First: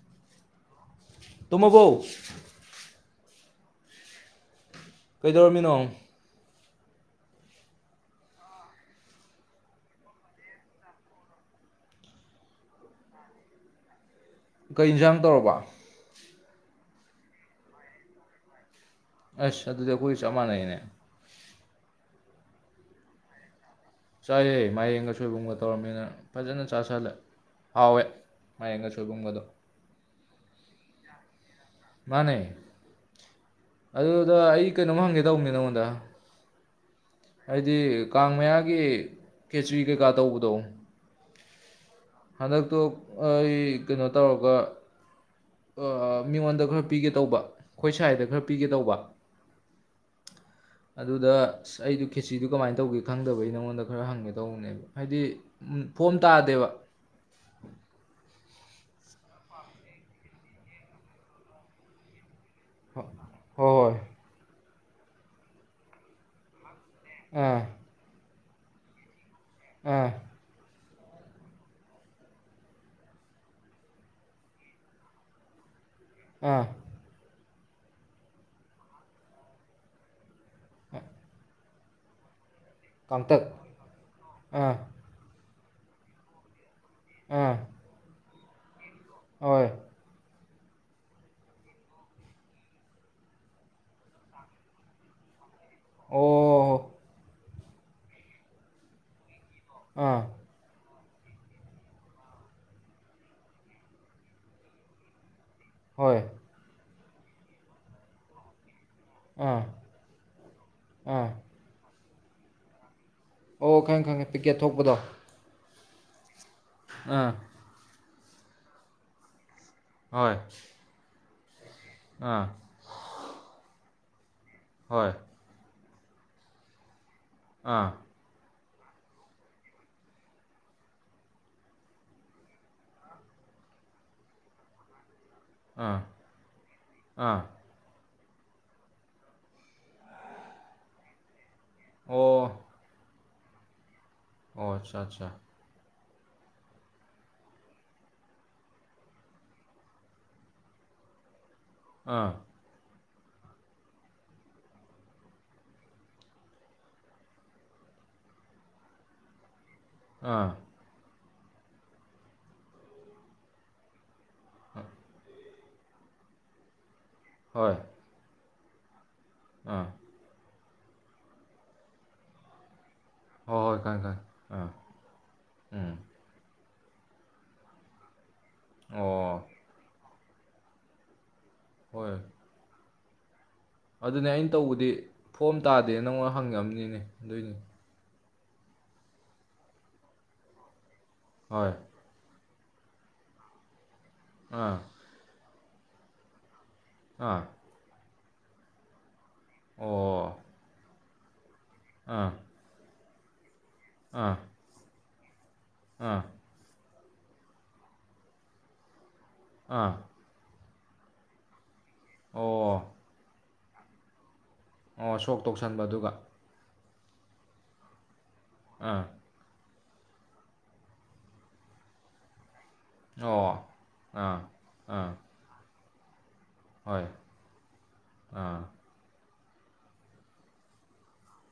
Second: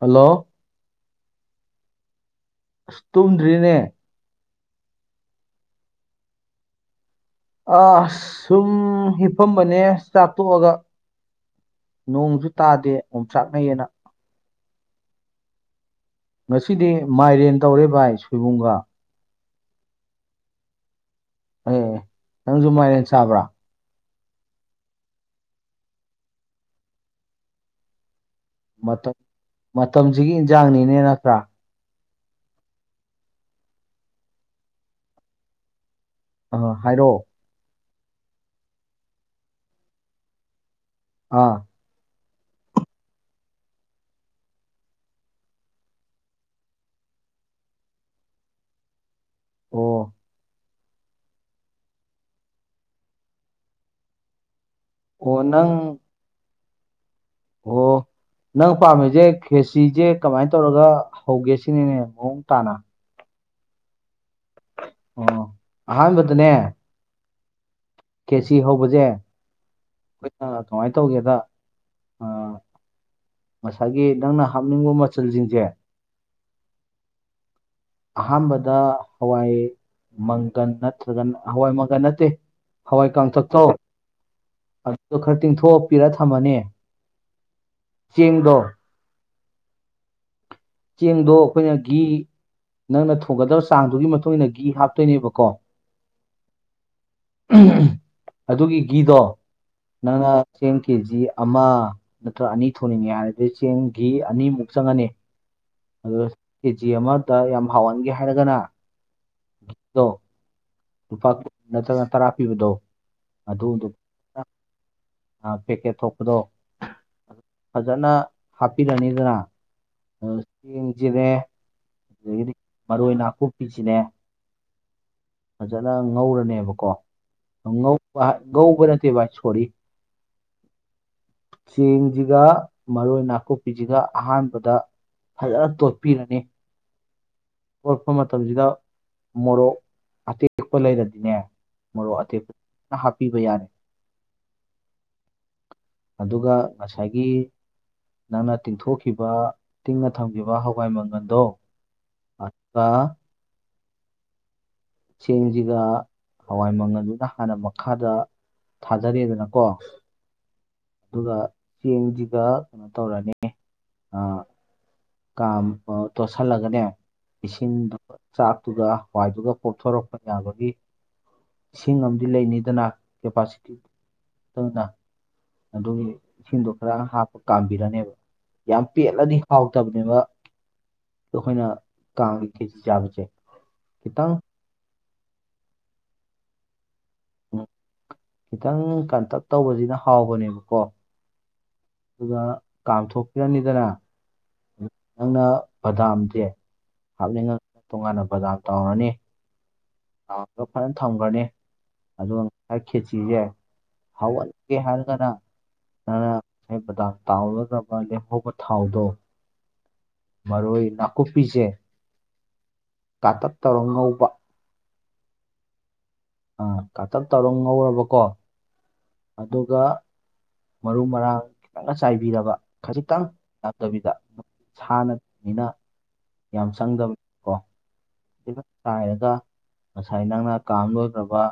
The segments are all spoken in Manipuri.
ꯍꯜꯂꯣ ꯇꯨꯝꯃꯕꯣ ꯑꯁ ꯇꯨꯝꯗ꯭ꯔꯤꯅꯦ ꯀꯩꯗꯧꯔꯝꯃꯤꯅꯣ ꯑꯁ ꯁꯨꯝ ꯍꯤꯞꯄꯝꯕꯅꯦ ꯆꯥꯛ ꯇꯣꯛꯑꯒ ꯅꯣꯡꯁꯨ ꯇꯥꯗꯦ ꯑꯣꯝꯆꯥꯛ ꯅꯩꯌꯦꯅ ꯀꯩ ꯏꯟꯁꯥꯡ ꯇꯧꯔꯕ ꯉꯁꯤꯗꯤ ꯃꯥꯏꯔꯦꯟ ꯇꯧꯔꯦ ꯚꯥꯏ ꯁꯣꯏꯕꯨꯝꯒ ꯑꯁ ꯑꯗꯨꯗꯤ ꯑꯩꯈꯣꯏ ꯆꯞ ꯃꯥꯟꯅꯩꯅꯦ ꯑꯦꯑꯦ ꯅꯪꯁꯨ ꯃꯥꯏꯔꯦꯟ ꯆꯥꯕ꯭ꯔꯥ ꯆꯥꯏꯌꯦ ꯃꯥꯏꯔꯦꯟꯒ ꯁꯣꯏꯕꯨꯝꯒ ꯇꯧꯔꯝꯃꯦꯅ ꯐꯥꯖꯅ ꯆꯥꯥꯁꯜꯂꯦ ꯍꯥꯎꯋꯦ ꯃꯥꯏꯔꯦꯟꯒ ꯃꯇꯝ ꯁꯣꯏꯕꯨꯝꯒꯗꯣ ꯃꯇꯝꯁꯤꯒꯤ ꯏꯟꯖꯥꯡꯅꯤꯅꯦ ꯅꯠꯇ꯭ꯔꯥ ꯃꯥꯅꯦ ꯑꯗꯨꯗ ꯑꯩ ꯀꯩꯅꯣꯝ ꯍꯪꯒꯦ ꯇꯧꯕꯅꯦ ꯅꯪꯉꯣꯟꯗ ꯑꯥ ꯍꯥꯏꯔꯛꯑꯣ ꯍꯥꯏꯗꯤ ꯀꯥꯡ ꯃꯌꯥꯒꯤ ꯈꯦꯆ꯭ꯔꯤ ꯀꯩꯀꯥ ꯇꯧꯕꯗꯣ ꯑꯥ ꯍꯟꯗꯛꯇꯣ ꯑꯩ ꯀꯩꯅꯣ ꯇꯧꯔꯒ ꯑꯥ ꯃꯤꯉꯣꯟꯗ ꯈꯔ ꯄꯤꯒꯦ ꯇꯧꯕ ꯈꯣꯏ ꯁꯥꯏꯗ ꯈꯔ ꯄꯤꯒꯦ ꯇꯧꯕ ꯑꯣ ꯑꯗꯨꯗ ꯑꯁ ꯑꯩꯗꯨ ꯈꯦꯠꯆꯤꯗꯨ ꯀꯃꯥꯏꯅ ꯇꯧꯒꯦ ꯈꯪꯗꯕꯩ ꯅꯪꯉꯣꯟꯗ ꯈꯔ ꯍꯪꯒꯦ ꯇꯧꯕꯅꯦꯕ ꯍꯥꯏꯗꯤ ꯑꯣ ꯎꯝ ꯐꯣꯝ ꯇꯥꯗꯦꯕ ꯑꯣꯍꯣ ꯅꯪ ꯄꯥꯝꯃꯤꯁꯦ ꯈꯦꯆ꯭ꯔꯤꯖꯦ ꯀꯃꯥꯏꯅ ꯇꯧꯔꯒ ꯍꯧꯒꯦ ꯁꯤꯅꯤꯅꯦ ꯃꯑꯣꯡ ꯇꯥꯅ ꯍꯣ ꯍꯣꯏ ꯑꯣ ꯑꯍꯥꯟꯕꯗꯅꯦ ꯑꯥ ꯈꯦꯆꯤ ꯍꯧꯕꯁꯦ ꯑꯥ ꯑꯩꯈꯣꯏꯅ ꯀꯃꯥꯏꯅ ꯇꯧꯒꯦꯗ ꯑꯥ ꯉꯁꯥꯏꯒꯤ ꯅꯪꯅ ꯍꯥꯞꯅꯤꯡꯕ ꯃꯆꯜꯖꯤꯡꯖꯦ ꯑꯥ ꯑꯍꯥꯝꯕꯗ ꯍꯋꯥꯏ ꯃꯪꯒꯟ ꯅꯠꯇ꯭ꯔꯒꯅ ꯍꯋꯥꯏ ꯃꯪꯒꯟ ꯅꯠꯇꯦ ꯍꯋꯥꯏ ꯀꯥꯡꯇꯛ ꯀꯥꯡꯊꯛ ꯇꯣ ꯑꯥ ꯑꯗꯣ ꯈꯔ ꯇꯤꯡꯊꯣꯛꯄꯤꯔ ꯊꯝꯃꯅꯤ ꯑꯥ ꯆꯦꯡꯗꯣ ꯍꯣꯏ ꯆꯦꯡꯗꯣ ꯑꯩꯈꯣꯏꯅ ꯒꯤ ꯅꯪꯅ ꯊꯨꯒꯗꯕ ꯆꯥꯡꯗꯨꯒꯤ ꯃꯇꯨꯡ ꯏꯟꯅ ꯒꯤ ꯍꯥꯞꯇꯨꯏꯅꯦꯕꯀꯣ ꯑꯣ ꯑꯗꯨꯒꯤ ꯒꯤꯗꯣ ꯑꯥ ꯅꯪꯅ ꯆꯦꯡ ꯀꯦꯖꯤ ꯑꯃ ꯅꯠꯇ꯭ꯔ ꯑꯅꯤ ꯊꯣꯡꯅꯤꯡꯉꯦ ꯍꯥꯏꯔꯗꯤ ꯆꯦꯡ ꯒꯤ ꯑꯅꯤꯃꯨꯛ ꯆꯪꯉꯅꯤ ꯍꯣꯏ ꯑꯗꯨꯒ ꯀꯦꯖꯤ ꯑꯃꯗ ꯌꯥꯝ ꯍꯥꯎꯍꯟꯒꯦ ꯍꯥꯏꯔꯒꯅ ꯑꯥ ꯑꯗꯣ ꯑꯥ ꯂꯨꯄꯥ ꯅꯠꯇ꯭ꯔꯒ ꯇꯔꯥ ꯄꯤꯕꯗꯣ ꯑꯣ ꯈꯪꯉꯦ ꯈꯪꯉꯦ ꯄꯤꯀꯦꯠ ꯊꯣꯛꯄꯗꯣ ꯑꯥ ꯄꯦꯀꯦꯠ ꯊꯣꯛꯄꯗꯣ ꯑꯥ ꯐꯖꯅ ꯍꯥꯞꯄꯤꯔꯅꯤꯗꯅ ꯍꯣꯏ ꯑꯥ ꯆꯦꯡꯖꯤꯅꯦ ꯑꯥ ꯑꯗꯒꯤꯗꯤ ꯃꯔꯣꯏ ꯅꯥꯀꯨꯞꯄꯤꯁꯤꯅꯦ ꯍꯣꯏ ꯐꯖꯅ ꯉꯧꯔꯅꯦꯕꯀꯣ ꯑꯥ ꯉꯧ ꯉꯧꯕ ꯅꯠꯇꯦ ꯚꯥꯏ ꯁꯣꯔꯤ ꯆꯦꯡꯖꯤꯒ ꯃꯔꯣꯏ ꯅꯥꯀꯨꯞꯄꯤꯖꯤꯒ ꯑꯍꯥꯟꯕꯗ ꯐꯖꯅ ꯑꯥ ꯇꯣꯠꯄꯤꯔꯅꯤ ꯑꯥ ꯇꯣꯠꯄ ꯃꯇꯝꯖꯤꯗ ꯃꯣꯔꯣꯛ ꯑꯇꯦꯛꯄ ꯂꯩꯔꯗꯤꯅꯦ ꯃꯔꯣꯛ ꯑꯣ ꯑꯇꯦꯛꯄ ꯐꯖꯅ ꯍꯥꯞꯄꯤꯕ ꯌꯥꯔꯦ ꯑꯣ ꯑꯠꯆꯥ ꯆꯥ ꯑꯗꯨꯒ ꯉꯁꯥꯏꯒꯤ ꯅꯪꯅ ꯇꯤꯡꯊꯣꯛꯈꯤꯕ ꯇꯤꯡꯉ ꯊꯝꯒꯤꯕ ꯍꯋꯥꯏ ꯃꯪꯒꯟꯗꯣ ꯑꯥ ꯑꯠꯇ ꯆꯦꯡꯖꯤꯒ ꯍꯋꯥꯏ ꯃꯪꯒꯟꯗꯨꯅ ꯍꯥꯟꯅ ꯃꯈꯥꯗ ꯊꯥꯗꯔꯦꯗꯅꯀꯣ ꯑꯥ ꯑꯗꯨꯒ ꯆꯦꯡꯁꯤꯒ ꯀꯩꯅꯣ ꯇꯧꯔꯅꯤ ꯑ [unintelligible] ꯀꯝꯃꯥ ꯇꯣꯠꯁꯤꯜꯂꯒꯅꯦ ꯍꯣꯏ ꯏꯁꯤꯡꯗꯨ ꯆꯥꯛꯇꯨꯒ ꯍꯋꯥꯏꯗꯨꯒ ꯑꯥ ꯄꯣꯛꯊꯣꯔꯛ ꯌꯥꯕꯒꯤ ꯏꯁꯤꯡ ꯑꯃꯗꯤ ꯂꯩꯅꯤꯗꯅ ꯍꯣꯏ ꯀꯦꯄꯥꯁꯤꯇꯤ ꯍꯣꯏ ꯈꯪꯉꯦ ꯈꯪꯉꯦ ꯑꯥ ꯑꯗꯨꯅ ꯎꯝ ꯑꯗꯨꯒꯤ ꯏꯁꯤꯡꯗꯣ ꯈꯔ ꯍꯥꯞꯄ ꯀꯥꯝꯕꯤꯔꯅꯦꯕ ꯌꯥꯝ ꯄꯦꯠꯂꯗꯤ ꯑꯣ ꯍꯥꯎꯇꯕꯅꯦꯕ ꯗꯣ ꯑꯈꯣꯏꯅ ꯍꯣꯏ ꯀꯥꯝ ꯈꯦꯆꯤ ꯆꯥꯡꯖꯦ ꯑꯗꯨꯅꯦ ꯑꯩꯅ ꯇꯧꯕꯗꯤ ꯐꯣꯝ ꯇꯥꯗꯦ ꯅꯪꯉꯣꯟꯗ ꯍꯪꯉꯝꯅꯤꯅꯦ ꯑꯗꯨꯏꯅꯤ ꯈꯤꯇꯪ ꯀꯟꯇꯛ ꯇꯧꯕꯖꯤꯅ ꯍꯥꯎꯕꯅꯦꯕꯀꯣ ꯍꯣꯏ ꯑꯗꯨꯒ ꯀꯥꯝꯊꯣꯛꯄꯤꯔꯅꯤꯗꯅ ꯑꯥ ꯅꯪꯅ ꯕꯗꯥꯝꯖꯦ ꯑꯥ ꯍꯥꯞꯅꯤꯡꯉ ꯇꯣꯉꯥꯟꯅ ꯕꯗꯥꯝ ꯇꯥꯎꯔꯅꯤ ꯑꯣ ꯇꯥꯎꯔꯒ ꯐꯖꯅ ꯊꯝꯒ꯭ꯔꯅꯤ ꯑꯥ ꯑꯗꯨꯒ ꯉꯁꯥꯏ ꯈꯦꯆꯤꯖꯦ ꯑꯥ ꯍꯥꯎꯋꯜ ꯒꯦ ꯍꯥꯏꯔꯒꯅ ꯑꯥ ꯅꯪꯅ ꯉꯁꯥꯏ ꯕꯗꯥꯝ ꯇꯥꯎꯔꯒ ꯑꯃ ꯂꯦꯝꯍꯧꯕ ꯊꯥꯎꯗꯣ ꯑꯥ ꯃꯔꯣꯏ ꯅꯥꯀꯨꯞꯄꯤꯖꯦ ꯑꯣ ꯀꯥꯇꯛ ꯇꯧꯔ ꯉꯧꯕ ꯑꯣ ꯁꯣꯛ ꯇꯧꯁꯟꯕ ꯑꯗꯨꯒ ꯑ ꯀꯥꯇꯛ ꯇꯧꯔ ꯉꯧꯔꯕꯀꯣ ꯑꯥ ꯑꯗꯨꯒ ꯃꯔꯨ ꯃꯔꯥꯡ ꯈꯤꯇꯪꯒ ꯆꯥꯏꯕꯤꯔꯕ ꯈꯖꯤꯛꯇꯪ ꯑꯣ ꯌꯥꯝꯗꯕꯤꯗ ꯑꯥ ꯁꯥ ꯑꯥ ꯅꯠꯇꯕꯅꯤꯅ ꯌꯥꯝ ꯍꯣꯏ ꯆꯪꯗꯕ ꯑꯥ ꯈꯤꯇꯪ ꯆꯥꯏꯔꯒ ꯉꯁꯥꯏ ꯅꯪꯅ ꯀꯥꯝ ꯂꯣꯏꯒ꯭ꯔꯕ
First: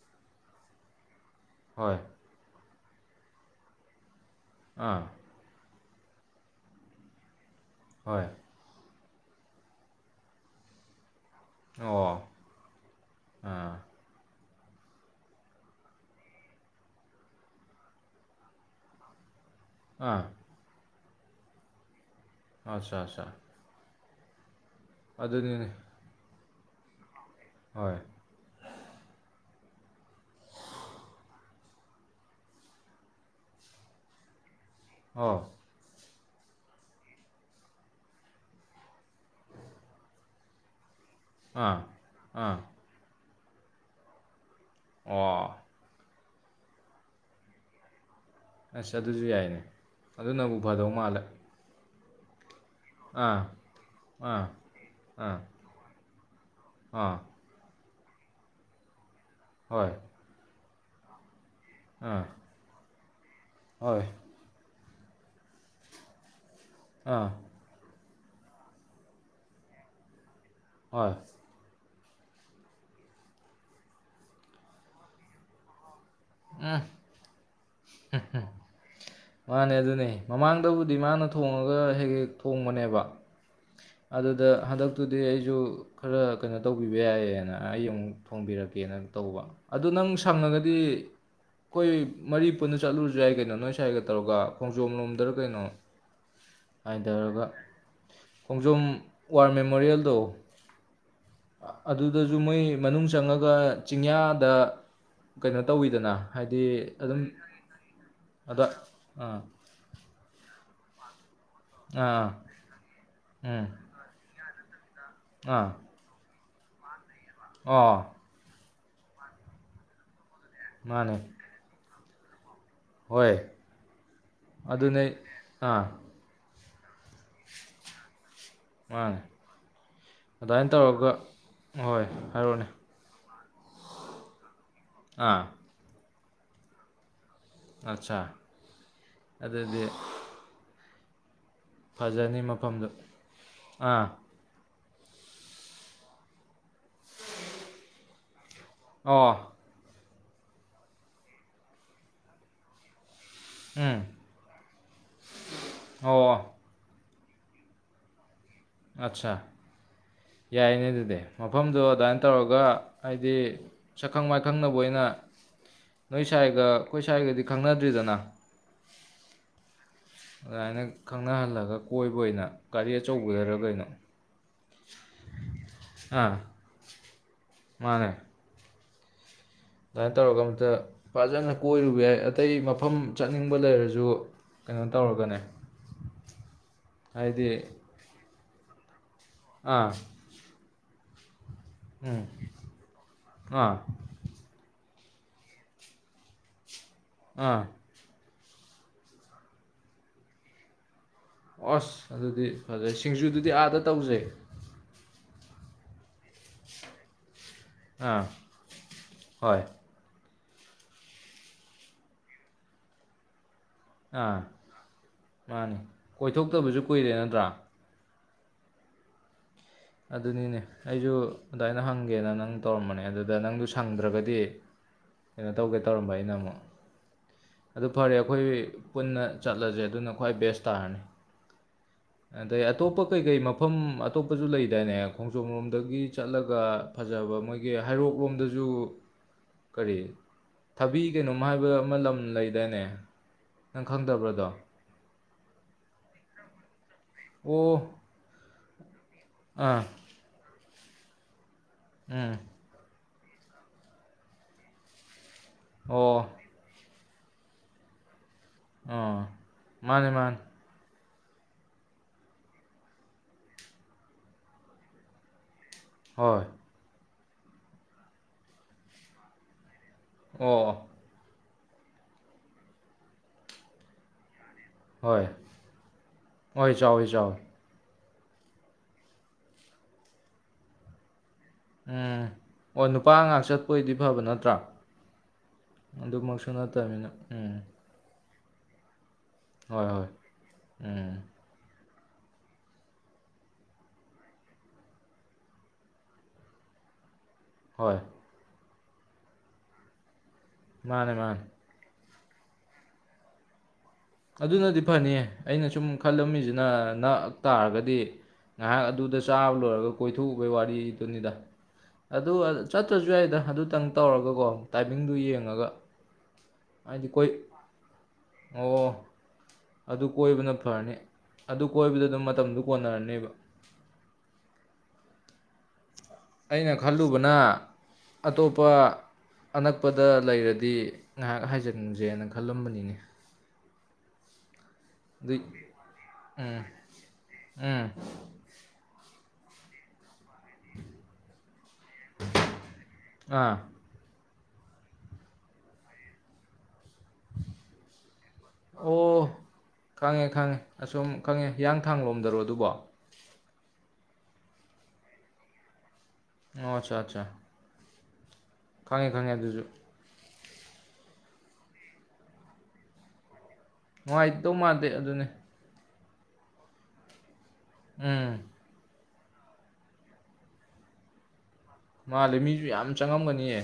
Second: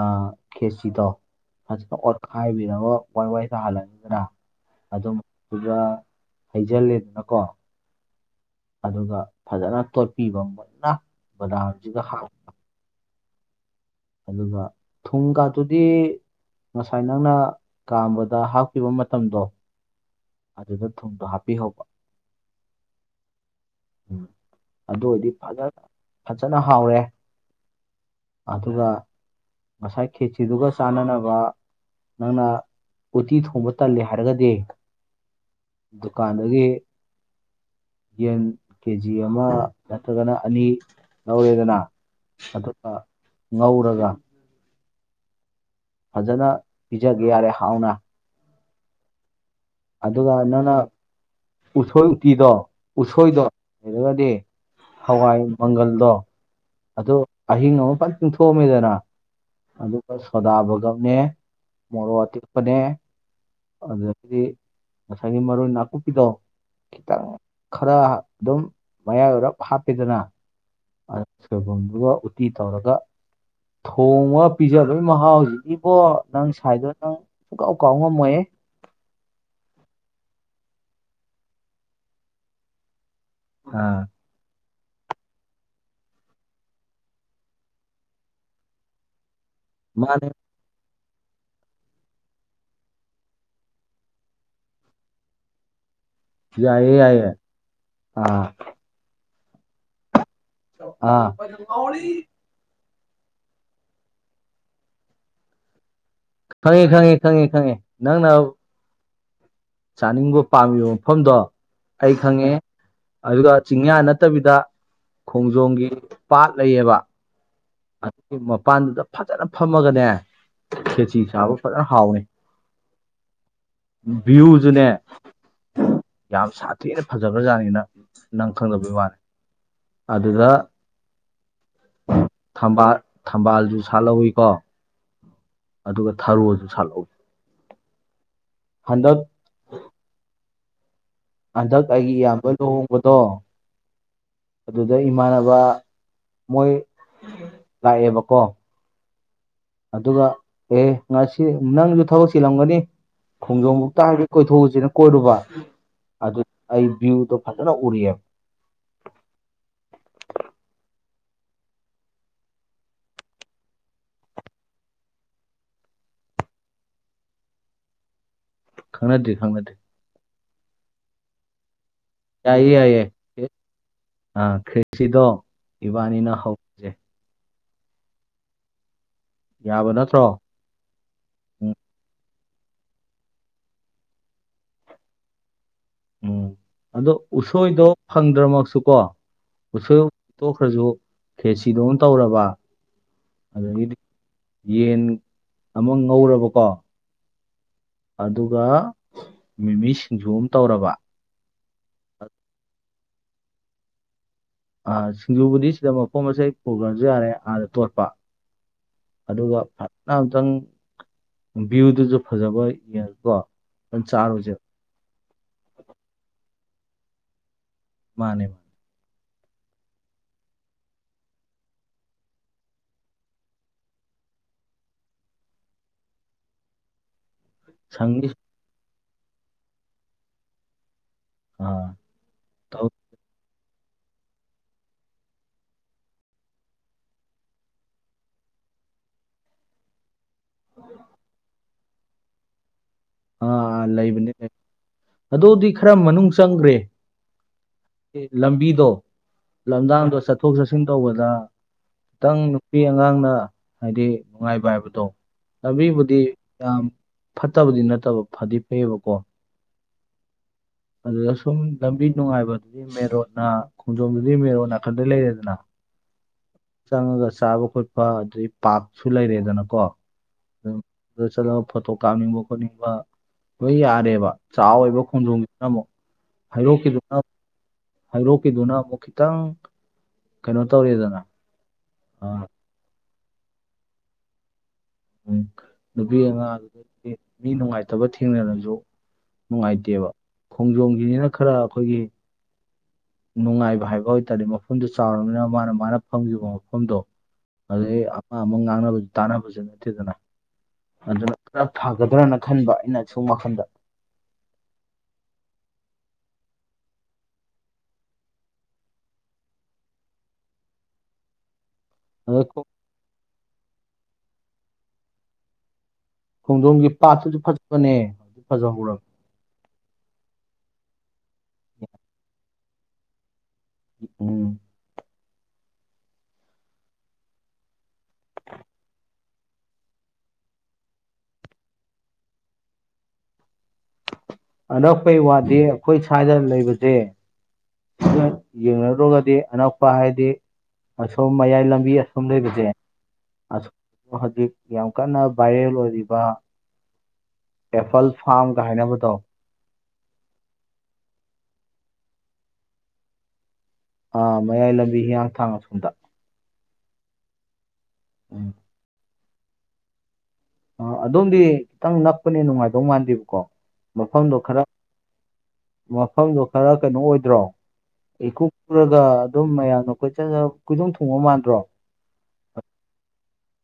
ꯑ ꯈꯦꯆꯤꯗꯣ ꯐꯖꯅ ꯍꯣꯏ ꯑꯣꯠꯈꯥꯏꯕꯤꯔꯒ ꯋꯥꯏ ꯋꯥꯏ ꯇꯥꯍꯜꯂꯅꯤꯗꯅ ꯑꯥ ꯑꯗꯨꯝ ꯗꯨꯒ ꯍꯩꯖꯜꯂꯦꯗꯅꯀꯣ ꯍꯣꯏ ꯑꯗꯨꯒ ꯐꯖꯅ ꯇꯣꯠꯄꯤꯕ ꯃꯨꯟꯅ ꯕꯗꯥꯝꯁꯤꯒ ꯑꯣ ꯍꯥꯞ ꯑꯥ ꯑꯗꯨꯒ ꯊꯨꯝ ꯀꯥꯗꯨꯨꯗꯤ ꯉꯁꯥꯏ ꯅꯪꯅ ꯀꯥꯝꯕꯗ ꯍꯥꯞꯈꯤꯕ ꯃꯇꯝꯗꯣ ꯑꯥ ꯑꯗꯨꯗ ꯊꯨꯝꯗꯣ ꯍꯥꯞꯄꯤꯍꯧꯕ ꯑꯆꯥ ꯆꯥ ꯎꯝ ꯑꯗꯨ ꯑꯣꯏꯔꯗꯤ ꯐꯖ ꯐꯖꯅ ꯍꯥꯎꯔꯦ ꯍꯣꯏ ꯑꯗꯨꯒ ꯉꯁꯥꯏ ꯈꯦꯆꯤꯗꯨꯒ ꯆꯥꯟꯅꯅꯕ ꯅꯪꯅ ꯎꯇꯤ ꯊꯣꯡꯕ ꯇꯜꯂꯦ ꯍꯥꯏꯔꯒꯗꯤ ꯑꯥ ꯗꯨꯀꯥꯟꯗꯒꯤ ꯌꯦꯟ ꯀꯦ ꯖꯤ ꯑꯃ ꯅꯠꯇ꯭ꯔꯒꯅ ꯑꯅꯤ ꯑꯥ ꯂꯧꯧꯔꯦꯗꯅ ꯑꯥ ꯑꯇꯞꯄ ꯉꯧꯔꯒ ꯑꯣ ꯐꯖꯅ ꯄꯤꯖꯒꯦ ꯌꯥꯔꯦ ꯍꯥꯎꯅ ꯑꯁ ꯑꯗꯨꯁꯨ ꯌꯥꯏꯅꯦ ꯑꯗꯨꯒ ꯑꯗꯨꯅꯕꯨ ꯅꯪꯅ ꯐꯗꯧ ꯃꯥꯜꯂꯦ ꯎꯊꯣꯏ ꯎꯇꯤꯗꯣ ꯑꯥ ꯎꯁꯣꯏꯗꯣ ꯂꯩꯔꯒꯗꯤ ꯑꯥ ꯑꯥ ꯍꯋꯥꯏ ꯃꯪꯒꯜꯗꯣ ꯑꯗꯨ ꯑꯥ ꯑꯍꯤꯡ ꯑꯃ ꯐ ꯇꯤꯡꯊꯣꯛꯑꯝꯃꯦꯗꯅ ꯍꯣꯏ ꯑꯗꯨꯒ ꯁꯣꯗꯥꯕꯒꯧꯅꯦ ꯃꯣꯔꯣꯛ ꯑꯥ ꯑꯇꯦꯛꯄꯅꯦ ꯍꯣꯏ ꯑꯗꯨꯗꯒꯤꯗꯤ ꯉꯁꯥꯏꯒꯤ ꯃꯔꯣꯏ ꯅꯥꯀꯨꯞꯄꯤꯗꯣ ꯈꯤꯇꯪ ꯑꯥ ꯈꯔ ꯑꯗꯨꯝ ꯃꯌꯥꯏ ꯑꯣꯏꯔꯞ ꯍꯥꯞꯄꯤꯗꯅ ꯍꯣꯏ ꯁꯣꯏꯕꯨꯝꯗꯨꯒ ꯎꯇꯤ ꯇꯧꯔꯒ ꯊꯣꯡꯉꯒ ꯄꯤꯖꯕꯣꯏ ꯃꯍꯥꯎ ꯍꯧꯖꯤꯛꯀꯤꯕꯣ ꯅꯪ ꯁꯥꯏꯗꯣ ꯅꯪ ꯁꯨꯀꯥꯎ ꯀꯥꯎ ꯉꯝꯃꯣꯏꯑꯦ ꯃꯥꯅꯦ ꯑꯗꯨꯅꯦ ꯃꯃꯥꯡꯗꯕꯨꯗꯤ ꯃꯥꯅ ꯊꯣꯡꯉꯒ ꯍꯦꯛ ꯍꯦꯛ ꯊꯣꯡꯕꯅꯦꯕ ꯑꯥ ꯑꯗꯨꯗ ꯍꯟꯗꯛꯇꯨꯗꯤ ꯑꯩꯁꯨ ꯈꯔ ꯀꯩꯅꯣ ꯇꯧꯕꯤꯕ ꯌꯥꯏꯌꯦꯅ ꯑꯩ ꯑꯃꯨꯛ ꯊꯣꯡꯕꯤꯔꯛꯀꯦꯅ ꯇꯧꯕ ꯑꯗꯨꯗ ꯅꯪ ꯃꯥꯅꯦ ꯁꯪꯉꯒꯗꯤ ꯑꯩꯈꯣꯏ ꯃꯔꯤ ꯄꯨꯟꯅ ꯆꯠꯂꯨꯔꯁꯨ ꯌꯥꯏ ꯀꯩꯅꯣ ꯅꯣꯏ ꯁꯥꯏꯒ ꯇꯧꯔꯒ ꯈꯣꯡꯖꯣꯝ ꯂꯣꯝꯗꯔ ꯀꯩꯅꯣ ꯌꯥꯏꯌꯦ ꯍꯥꯏ ꯌꯥꯏꯌꯦ ꯇꯔꯒ ꯑꯥ ꯈꯣꯡꯖꯣꯝ ꯋꯥꯔ ꯃꯦꯃꯣꯔꯤꯌꯦꯜꯗꯣ ꯑꯥ ꯑꯗꯨꯗꯁꯨ ꯃꯣꯏ ꯃꯅꯨꯡ ꯆꯪꯉꯒ ꯆꯤꯡꯌꯥꯗ ꯀꯩꯅꯣ ꯇꯧꯋꯤꯗꯅ ꯍꯥꯏꯗꯤ ꯈꯪꯉꯤ ꯈꯪꯉꯤ ꯈꯪꯉꯤ ꯈꯪꯉꯦ ꯅꯪ ꯅꯅꯥ ꯎꯝ ꯆꯥꯅꯤꯡꯕ ꯄꯥꯝꯃꯤꯕ ꯃꯐꯝꯗꯣ ꯑꯩ ꯑꯥ ꯈꯪꯉꯦ ꯑꯗꯨꯒ ꯎꯝ ꯆꯤꯡꯌꯥ ꯅꯠꯇꯕꯤꯗ ꯈꯣꯡꯖꯣꯝꯒꯤ ꯄꯥꯠ ꯂꯩꯌꯦꯕ ꯑꯥ ꯃꯄꯥꯟꯗꯨꯗ ꯐꯖꯅ ꯐꯝꯃꯒꯅꯦ ꯃꯥꯅꯦ ꯈꯦꯆꯤ ꯆꯥꯕ ꯐꯖꯅ ꯍꯥꯎꯋꯦ ꯍꯣꯏ ꯚ꯭ꯋꯨꯁꯨꯅꯦ ꯑꯗꯨꯅꯦ ꯑꯥ ꯌꯥꯝ ꯁꯥꯊꯤꯅ ꯐꯖꯕ꯭ꯔꯥꯖꯥꯠꯅꯤꯅ ꯅꯪ ꯈꯪꯗꯕꯩ ꯃꯥꯅꯦ ꯋꯥꯅꯦꯦ ꯑꯗꯨꯗ ꯑꯗꯨꯃꯥꯏꯅ ꯇꯧꯔꯒ ꯍꯣꯏ ꯊꯝꯕꯥꯜ ꯊꯝꯕꯥꯜꯁꯨ ꯁꯥꯠꯍꯧꯋꯤꯀꯣ ꯑꯥ ꯑꯗꯨꯒ ꯊꯔꯣꯁꯨ ꯁꯥꯠꯍꯧꯋꯤ ꯑꯠꯆꯥ ꯍꯟꯗꯛ ꯑꯗꯨꯗꯗꯤ ꯍꯟꯗꯛ ꯑꯩꯒꯤ ꯐꯖꯅꯤ ꯏꯌꯥꯝꯕ ꯃꯐꯝꯗꯨ ꯂꯨꯍꯣꯡꯕꯗꯣ ꯑꯥ ꯑꯗꯨꯗ ꯏꯃꯥꯟꯅꯕ ꯃꯣꯏ ꯂꯥꯛꯑꯦꯕꯀꯣ ꯑꯣ ꯑꯗꯨꯒ ꯑꯦ ꯉꯁꯤ ꯅꯪꯖꯨ ꯊꯕꯛ ꯆꯤꯜꯂꯝꯒꯅꯤ ꯎꯝ ꯈꯣꯡꯖꯣꯝꯕꯨꯛꯇ ꯍꯥꯏꯕꯤ ꯀꯣꯏꯊꯣꯛꯎꯖꯤꯅ ꯀꯣꯏꯔꯨꯕ ꯑꯣ ꯑꯗꯨ ꯑꯩ ꯚ꯭ꯌꯨꯗꯣ ꯐꯖꯅ ꯎꯔꯤꯌꯦ ꯑꯠꯆꯥꯥ ꯌꯥꯏꯅꯦ ꯑꯗꯨꯗꯤ ꯃꯐꯝꯗꯣ ꯑꯗꯥꯏꯟ ꯇꯧꯔꯒ ꯍꯥꯏꯗꯤ ꯁꯛꯈꯪ ꯃꯥꯏꯈꯪꯅꯕ ꯑꯣꯏꯅ ꯅꯣꯏ ꯁꯥꯏꯒ ꯑꯈꯣꯏ ꯁꯥꯏꯒꯗꯤ ꯈꯪꯅꯗ꯭ꯔꯤꯗꯅ ꯈꯪꯅꯗꯦ ꯈꯪꯅꯗꯦ ꯑꯗꯨꯃꯥꯏꯅ ꯈꯪꯅꯍꯜꯂꯒ ꯀꯣꯏꯕ ꯑꯣꯏꯅ ꯒꯥꯔꯤ ꯑꯆꯧꯕꯗꯔ ꯀꯩꯅꯣ ꯑ ꯈ꯭ꯔꯦꯆꯤꯁꯤꯗꯣ ꯏꯕꯥꯅꯤꯅ ꯑꯥ ꯍꯧ ꯃꯥꯅꯦ ꯌꯥꯕ ꯗꯥꯏꯟ ꯅꯠꯇ꯭ꯔꯣ ꯇꯧꯔꯒ ꯑꯝꯇ ꯐꯥꯖꯅ ꯎꯝ ꯀꯣꯏꯔꯨꯕ ꯌꯥꯏ ꯑꯇꯩ ꯃꯐꯝ ꯆꯠꯅꯤꯡꯕ ꯂꯩꯔꯖꯨ ꯀꯩꯅꯣ ꯇꯧꯔꯒꯅꯦ ꯎꯝ ꯑꯗꯣ ꯍꯥꯏꯗꯤ ꯎꯁꯣꯏꯗꯣ ꯐꯪꯗ꯭ꯔꯃꯛꯁꯨꯀꯣ ꯑꯥ ꯎꯁꯣꯏ ꯊꯣꯛꯈ꯭ꯔꯖꯨ ꯈꯦꯆꯤꯗꯣ ꯑꯃꯥ ꯎꯝ ꯇꯧꯔꯕ ꯑꯥ ꯑꯗꯒꯤꯗꯤ ꯌꯦꯟ ꯑꯃꯥ ꯉꯧꯔꯕꯀꯣ ꯑꯥ ꯑꯗꯨꯒ ꯃꯤꯃꯤ ꯁꯤꯡꯖꯨ ꯑꯝ ꯇꯧꯔꯕ ꯑꯣꯁ ꯑꯗꯨꯗꯤ ꯐꯖꯩ ꯁꯤꯡꯖꯨꯗꯨꯗꯤ ꯑꯥꯗ ꯇꯧꯖꯦ ꯑꯥ ꯁꯤꯡꯖꯨꯕꯨꯗꯤ ꯁꯤꯗ ꯃꯄꯣꯠ ꯃꯆꯩ ꯄꯨꯒ꯭ꯔꯖꯨ ꯌꯥꯔꯦ ꯑꯥꯗ ꯇꯣꯠꯄ ꯑꯥ ꯑꯗꯨꯒ ꯍꯣꯏ ꯐ ꯅ ꯑꯝꯇꯪ ꯚ꯭ꯌꯨꯗꯨꯖꯨ ꯐꯖꯕ ꯌꯦꯡꯉꯀꯣ ꯑꯥ ꯆꯥꯔꯨꯁꯦ ꯃꯥꯅꯤ ꯀꯣꯏꯊꯣꯛꯇꯕꯖꯨ ꯀꯨꯏꯔꯦ ꯅꯠꯇ꯭ꯔꯥ ꯃꯥꯅꯦ ꯑꯗꯨꯅꯤꯅꯦ ꯑꯩꯖꯨ ꯑꯗꯥꯏꯅ ꯍꯪꯒꯦꯅ ꯅꯪ ꯇꯧꯔꯝꯕꯅꯦ ꯑꯗꯨꯗ ꯅꯪꯗꯨ ꯁꯪꯗ꯭ꯔꯒꯗꯤ ꯀꯩꯅꯣ ꯇꯧꯒꯦ ꯇꯧꯔꯝꯕ ꯑꯩꯅ ꯑꯃꯨꯛ ꯑꯗꯨ ꯐꯥꯔꯦ ꯁꯪꯅꯤ ꯑꯈꯣꯏ ꯄꯨꯟꯅ ꯆꯠꯂꯖꯦ ꯑꯗꯨꯅ ꯈ꯭ꯋꯥꯏ ꯕꯦꯁ ꯇꯥꯔꯅꯤ ꯑ ꯑꯗꯩ ꯑꯇꯣꯞꯄ ꯀꯩ ꯀꯩ ꯃꯐꯝ ꯑꯇꯣꯞꯄꯖꯨ ꯂꯩꯗꯥꯏꯅꯦ ꯈꯣꯡꯖꯣꯝꯔꯣꯝꯗꯒꯤ ꯆꯠꯂꯒ ꯐꯥꯖꯕ ꯃꯣꯏ ꯒꯦ ꯍꯩꯔꯣꯛꯂꯣꯝꯗꯖꯨ ꯀꯔꯤ ꯊꯕꯤ ꯀꯩꯅꯣꯝ ꯍꯥꯏꯕ ꯑꯃ ꯂꯝ ꯂꯩꯗꯥꯏꯅꯦ ꯑꯥꯥ ꯅꯪ ꯂꯩꯕꯅꯦ ꯈꯪꯗꯕ꯭ꯔꯗꯣ ꯑꯗꯨꯗꯤ ꯈ꯭ꯔ ꯃꯅꯨꯡ ꯆꯪꯒ꯭ꯔꯦ ꯑꯣ ꯂꯝꯕꯤꯗꯣ ꯑꯥ ꯂꯝꯗꯥꯡꯗꯣ ꯆꯠꯊꯣꯛ ꯆꯠꯁꯤꯟ ꯇꯧꯕꯗ ꯎꯝ ꯇꯪ ꯅꯨ ꯄꯤ ꯑꯉꯥꯡꯅ ꯍꯥꯏꯗꯤ ꯅꯨꯡꯉꯥꯏꯕ ꯍꯥꯏꯕꯗꯣ ꯑꯣ ꯂꯝꯕꯤꯕꯨꯗꯤ ꯌꯥꯝ ꯐꯠꯇꯕꯗꯤ ꯅꯠꯇꯕ ꯐꯗꯤ ꯐꯩꯌꯦꯕꯀꯣ ꯑꯣ ꯃꯥꯅꯦ ꯃꯥꯅꯦ ꯑꯗꯨꯗ ꯁꯨꯝ ꯂꯝꯕꯤ ꯅꯨꯡꯉꯥꯏꯕꯗꯨꯗꯤ ꯃꯦꯔꯣꯠꯅ ꯈꯣꯡꯖꯣꯝꯗꯨꯗꯤ ꯃꯦꯔꯣꯠ ꯅꯥꯀꯟꯗ ꯂꯩꯔꯦꯗꯅ ꯍꯣꯏ ꯆꯪꯉꯒ ꯆꯥꯕ ꯈꯣꯠꯄ ꯑꯗꯨꯗꯩ ꯄꯥꯛꯁꯨ ꯂꯩꯔꯦꯗꯅꯀꯣ ꯑꯣ ꯑꯗꯨꯝ ꯑꯗꯨꯗ ꯆꯠꯂꯒ ꯐꯣꯇꯣ ꯀꯥꯞꯅꯤꯡꯕ ꯈꯣꯠꯅꯤꯡꯕ ꯂꯣꯏ ꯌꯥꯔꯦꯕ ꯆꯥꯎꯋꯦꯕ ꯍꯣꯏ ꯈꯣꯡꯖꯣꯝꯒꯤꯗꯨꯅ ꯑꯃꯨꯛ ꯍꯣꯏ ꯆꯥꯎꯋꯤ ꯍꯩꯔꯣꯛꯀꯤꯗꯨꯅ ꯆꯥꯎꯋꯤ ꯍꯩꯔꯣꯛꯗꯨꯅ ꯑꯃꯨꯛ ꯈꯤꯇꯪ ꯀꯩꯅꯣ ꯇꯧꯔꯦꯗꯅ ꯎꯝ ꯑꯥ, ꯑꯣ ꯅꯨꯄꯥꯉꯥꯛ ꯆꯠꯄꯣꯏꯗꯤ ꯐꯕ ꯅꯠꯇ꯭ꯔꯥ ꯎꯝ ꯅꯨꯄꯤ ꯑꯗꯨꯃꯛꯁꯨ ꯅꯠꯇꯕꯅꯤꯅ ꯑꯉꯥꯡꯗꯨꯗꯗꯤ ꯃꯤ ꯎꯝ ꯅꯨꯉꯥꯏ ꯐꯠꯇꯕ ꯊꯦꯡꯅꯔꯁꯨ ꯍꯣꯏ ꯍꯣꯏ ꯅꯨꯡꯉꯥꯏꯇꯦꯕ ꯎꯝ ꯈꯣꯡꯖꯣꯝꯒꯤꯅꯤꯅ ꯈꯔ ꯑꯩꯈꯣꯏꯒꯤ ꯅꯨꯡꯉꯥꯏꯕ ꯍꯥꯏꯕ ꯑꯣꯏꯇꯥꯔꯗꯤ ꯃꯐꯝꯗꯨ ꯆꯥꯎꯔꯕꯅꯤꯅ ꯃꯥꯅ ꯃꯥꯅ ꯐꯝꯈꯤꯕ ꯃꯐꯝꯗꯣ ꯍꯣꯏ ꯑꯗꯨꯗꯩ ꯑ ꯃꯥ ꯑꯃꯨꯛ ꯉꯥꯡꯅꯕ ꯇꯥꯟꯅꯕꯁꯨ ꯅꯠꯇꯦꯗꯅ ꯃꯥꯅꯦ ꯑꯗꯨꯅ ꯃꯥꯅꯦ ꯈꯔ ꯐꯒꯗ꯭ꯔꯅ ꯈꯟꯕ ꯑꯩꯅ ꯁꯨꯝ ꯋꯥꯈꯜꯗ ꯑꯗꯨꯅꯗꯤ ꯐꯅꯤ ꯑꯩꯅ ꯁꯨꯝ ꯈꯜꯂꯝꯃꯤꯁꯤꯅ ꯅꯛ ꯇꯥꯔꯒꯗꯤ ꯉꯥꯏꯍꯥꯛ ꯑꯗꯨꯗ ꯆꯥꯕ ꯂꯣꯏꯔꯒ ꯀꯣꯏꯊꯣꯛꯎꯕꯩ ꯋꯥꯔꯤꯗꯨꯅꯤꯗ ꯑꯗꯨ ꯑꯗ ꯑ ꯆꯠꯇ꯭ꯔꯁꯨ ꯌꯥꯏꯗ ꯑꯗꯨꯇꯪ ꯇꯧꯔꯒꯀꯣ ꯇꯥꯏꯃꯤꯡꯗꯨ ꯌꯦꯡꯉꯒ ꯈꯣꯡꯖꯣꯝꯒꯤ ꯍꯥꯏꯗꯤ ꯀꯣꯏ ꯄꯥꯠꯇꯨꯁꯨ ꯐꯖꯕꯅꯦ ꯑꯣ ꯐꯖꯍꯧꯔꯕꯅꯦ ꯑꯗꯨ ꯀꯣꯏꯕꯅ ꯐꯔꯅꯤ ꯑꯗꯨ ꯀꯣꯏꯕꯗ ꯑꯗꯨꯝ ꯃꯇꯝꯗꯨ ꯀꯣꯟꯅꯔꯅꯤꯕ ꯎꯝ ꯑꯩꯅ ꯈꯜꯂꯨꯕꯅ ꯑꯇꯣꯞꯄ ꯑꯅꯛꯄꯗ ꯂꯩꯔꯗꯤ ꯉꯥꯏꯍꯥꯛ ꯍꯥꯏꯖꯤꯟꯁꯦꯅ ꯈꯜꯂꯝꯕꯅꯤꯅꯦ ꯑꯅꯛꯄꯩ ꯋꯥꯗꯤ ꯑꯩꯈꯣꯏ ꯁ꯭ꯋꯥꯏꯗ ꯂꯩꯕꯁꯦ ꯑꯥ ꯑꯗꯨꯅ ꯌꯦꯡꯅꯔꯨꯔꯒꯗꯤ ꯑꯅꯛꯄ ꯍꯥꯏꯗꯤ ꯑꯁꯣꯝ ꯃꯌꯥꯏ ꯂꯝꯕꯤ ꯑꯁꯣꯝ ꯂꯩꯕꯁꯦ ꯑꯥ ꯍꯧꯖꯤꯛ ꯌꯥꯝ ꯀꯟꯅ ꯚꯥꯏꯔꯦꯜ ꯑꯣꯏꯔꯤꯕ ꯑꯦꯄꯜ ꯐꯥꯔꯝꯒ ꯍꯥꯏꯅꯕꯗꯣ ꯑꯣ ꯈꯪꯉꯦ ꯈꯪꯉꯦ ꯑꯁꯣꯝ ꯈꯪꯉꯦ ꯍꯤꯌꯥꯡꯊꯥꯡ ꯂꯣꯝꯗꯔꯣ ꯑꯗꯨꯕꯣ ꯑꯥ ꯃꯌꯥꯏ ꯂꯝꯕꯤ ꯍꯤꯌꯥꯡꯊꯥꯡ ꯑꯁꯣꯝꯗ ꯑꯣ ꯑꯠꯆꯥ ꯑꯠꯆꯥ [unintelligible] ꯈꯪꯉꯦ ꯈꯪꯉꯦ ꯑꯗꯨꯁꯨ ꯑ ꯑꯗꯣꯝꯗꯤ ꯈꯤꯇꯪ ꯅꯛꯄꯅꯤꯅ ꯅꯨꯡꯉꯥꯏꯗꯧ ꯃꯥꯟꯗꯦꯕꯀꯣ ꯃꯐꯝꯗꯣ ꯅꯨꯡꯉꯥꯏꯇꯧ ꯈꯔ ꯃꯥꯟꯗꯦ ꯑꯗꯨꯅꯦ ꯃꯐꯝꯗꯣ ꯈꯔ ꯀꯩꯅꯣ ꯑꯣꯏꯗ꯭ꯔꯣ ꯎꯝ ꯏꯀꯨꯞꯔꯒ ꯑꯗꯨꯝ ꯃꯌꯥꯝꯅ ꯀꯣꯏꯆꯠ ꯆꯠ ꯀꯣꯏꯗꯣꯡ ꯊꯣꯡꯕ ꯃꯥꯟꯗ꯭ꯔꯣ ꯃꯥꯜꯂꯦ ꯃꯤꯁꯨ ꯌꯥꯝ ꯆꯪꯉꯝꯒꯅꯤꯑꯦ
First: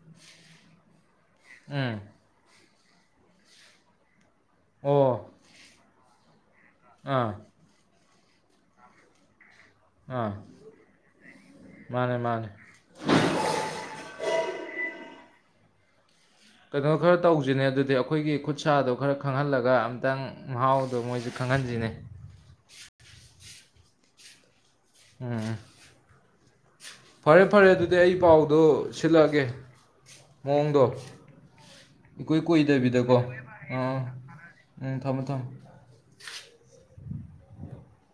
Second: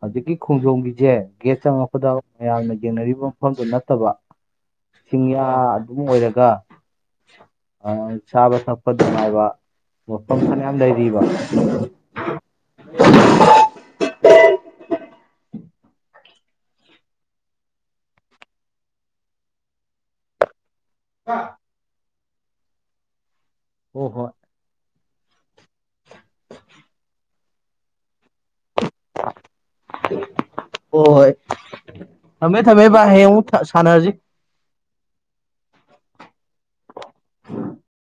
ꯍꯧꯖꯤꯛꯀꯤ ꯈꯣꯡꯖꯣꯝꯒꯤꯁꯦ ꯒꯦꯠ ꯆꯪ ꯎꯝ ꯉꯛꯄꯗ ꯃꯌꯥꯝꯅ ꯌꯦꯡꯅꯔꯤꯕ ꯃꯐꯝꯗꯨ ꯅꯠꯇꯕ ꯑꯣ ꯆꯤꯡꯌꯥ ꯑꯗꯨꯝ ꯑꯣꯏꯔꯒ ꯑꯥ ꯑ ꯆꯥꯕ ꯊꯛꯄ ꯅꯨꯡꯉꯥꯏꯕ ꯑꯥ ꯃꯐꯝ ꯐꯅꯌꯥꯝ ꯂꯩꯔꯤꯕ ꯃꯥꯅꯦ ꯃꯥꯅꯦ [unintelligible] ꯀꯩꯅꯣ ꯈꯔ ꯇꯧꯁꯤꯅꯦ ꯑꯗꯨꯗꯤ ꯑꯩꯈꯣꯏꯒꯤ ꯈꯨꯠ ꯁꯥꯗꯣ ꯈꯔ ꯈꯪꯍꯜꯂꯒ ꯑꯝꯇꯪ ꯃꯍꯥꯎ ꯗꯣ ꯃꯣꯏꯁꯨ ꯈꯪꯍꯟꯁꯤꯅꯦ ꯑꯣ ꯍꯣꯏ ꯎꯝ ꯎꯝ ꯐꯔꯦ ꯐꯔꯦ ꯑꯗꯨꯗꯤ ꯑꯩ ꯄꯥꯎꯗꯣ ꯁꯤꯜꯂꯛꯑꯒꯦ ꯃꯑꯣꯡꯗꯣ ꯍꯣꯏ ꯍꯣꯏ ꯏꯀꯨꯏ ꯊꯝꯃꯦ ꯊꯝꯃꯦ ꯚꯥꯏ ꯀꯨꯏꯗꯕꯤꯗꯀꯣ ꯍꯌꯦꯡ ꯑꯃꯨꯛ ꯊ- ꯑꯥ ꯁꯥꯟꯅꯔꯁꯤ ꯎꯝ ꯊꯝꯃꯣ ꯊꯝꯃꯣ [unintelligible]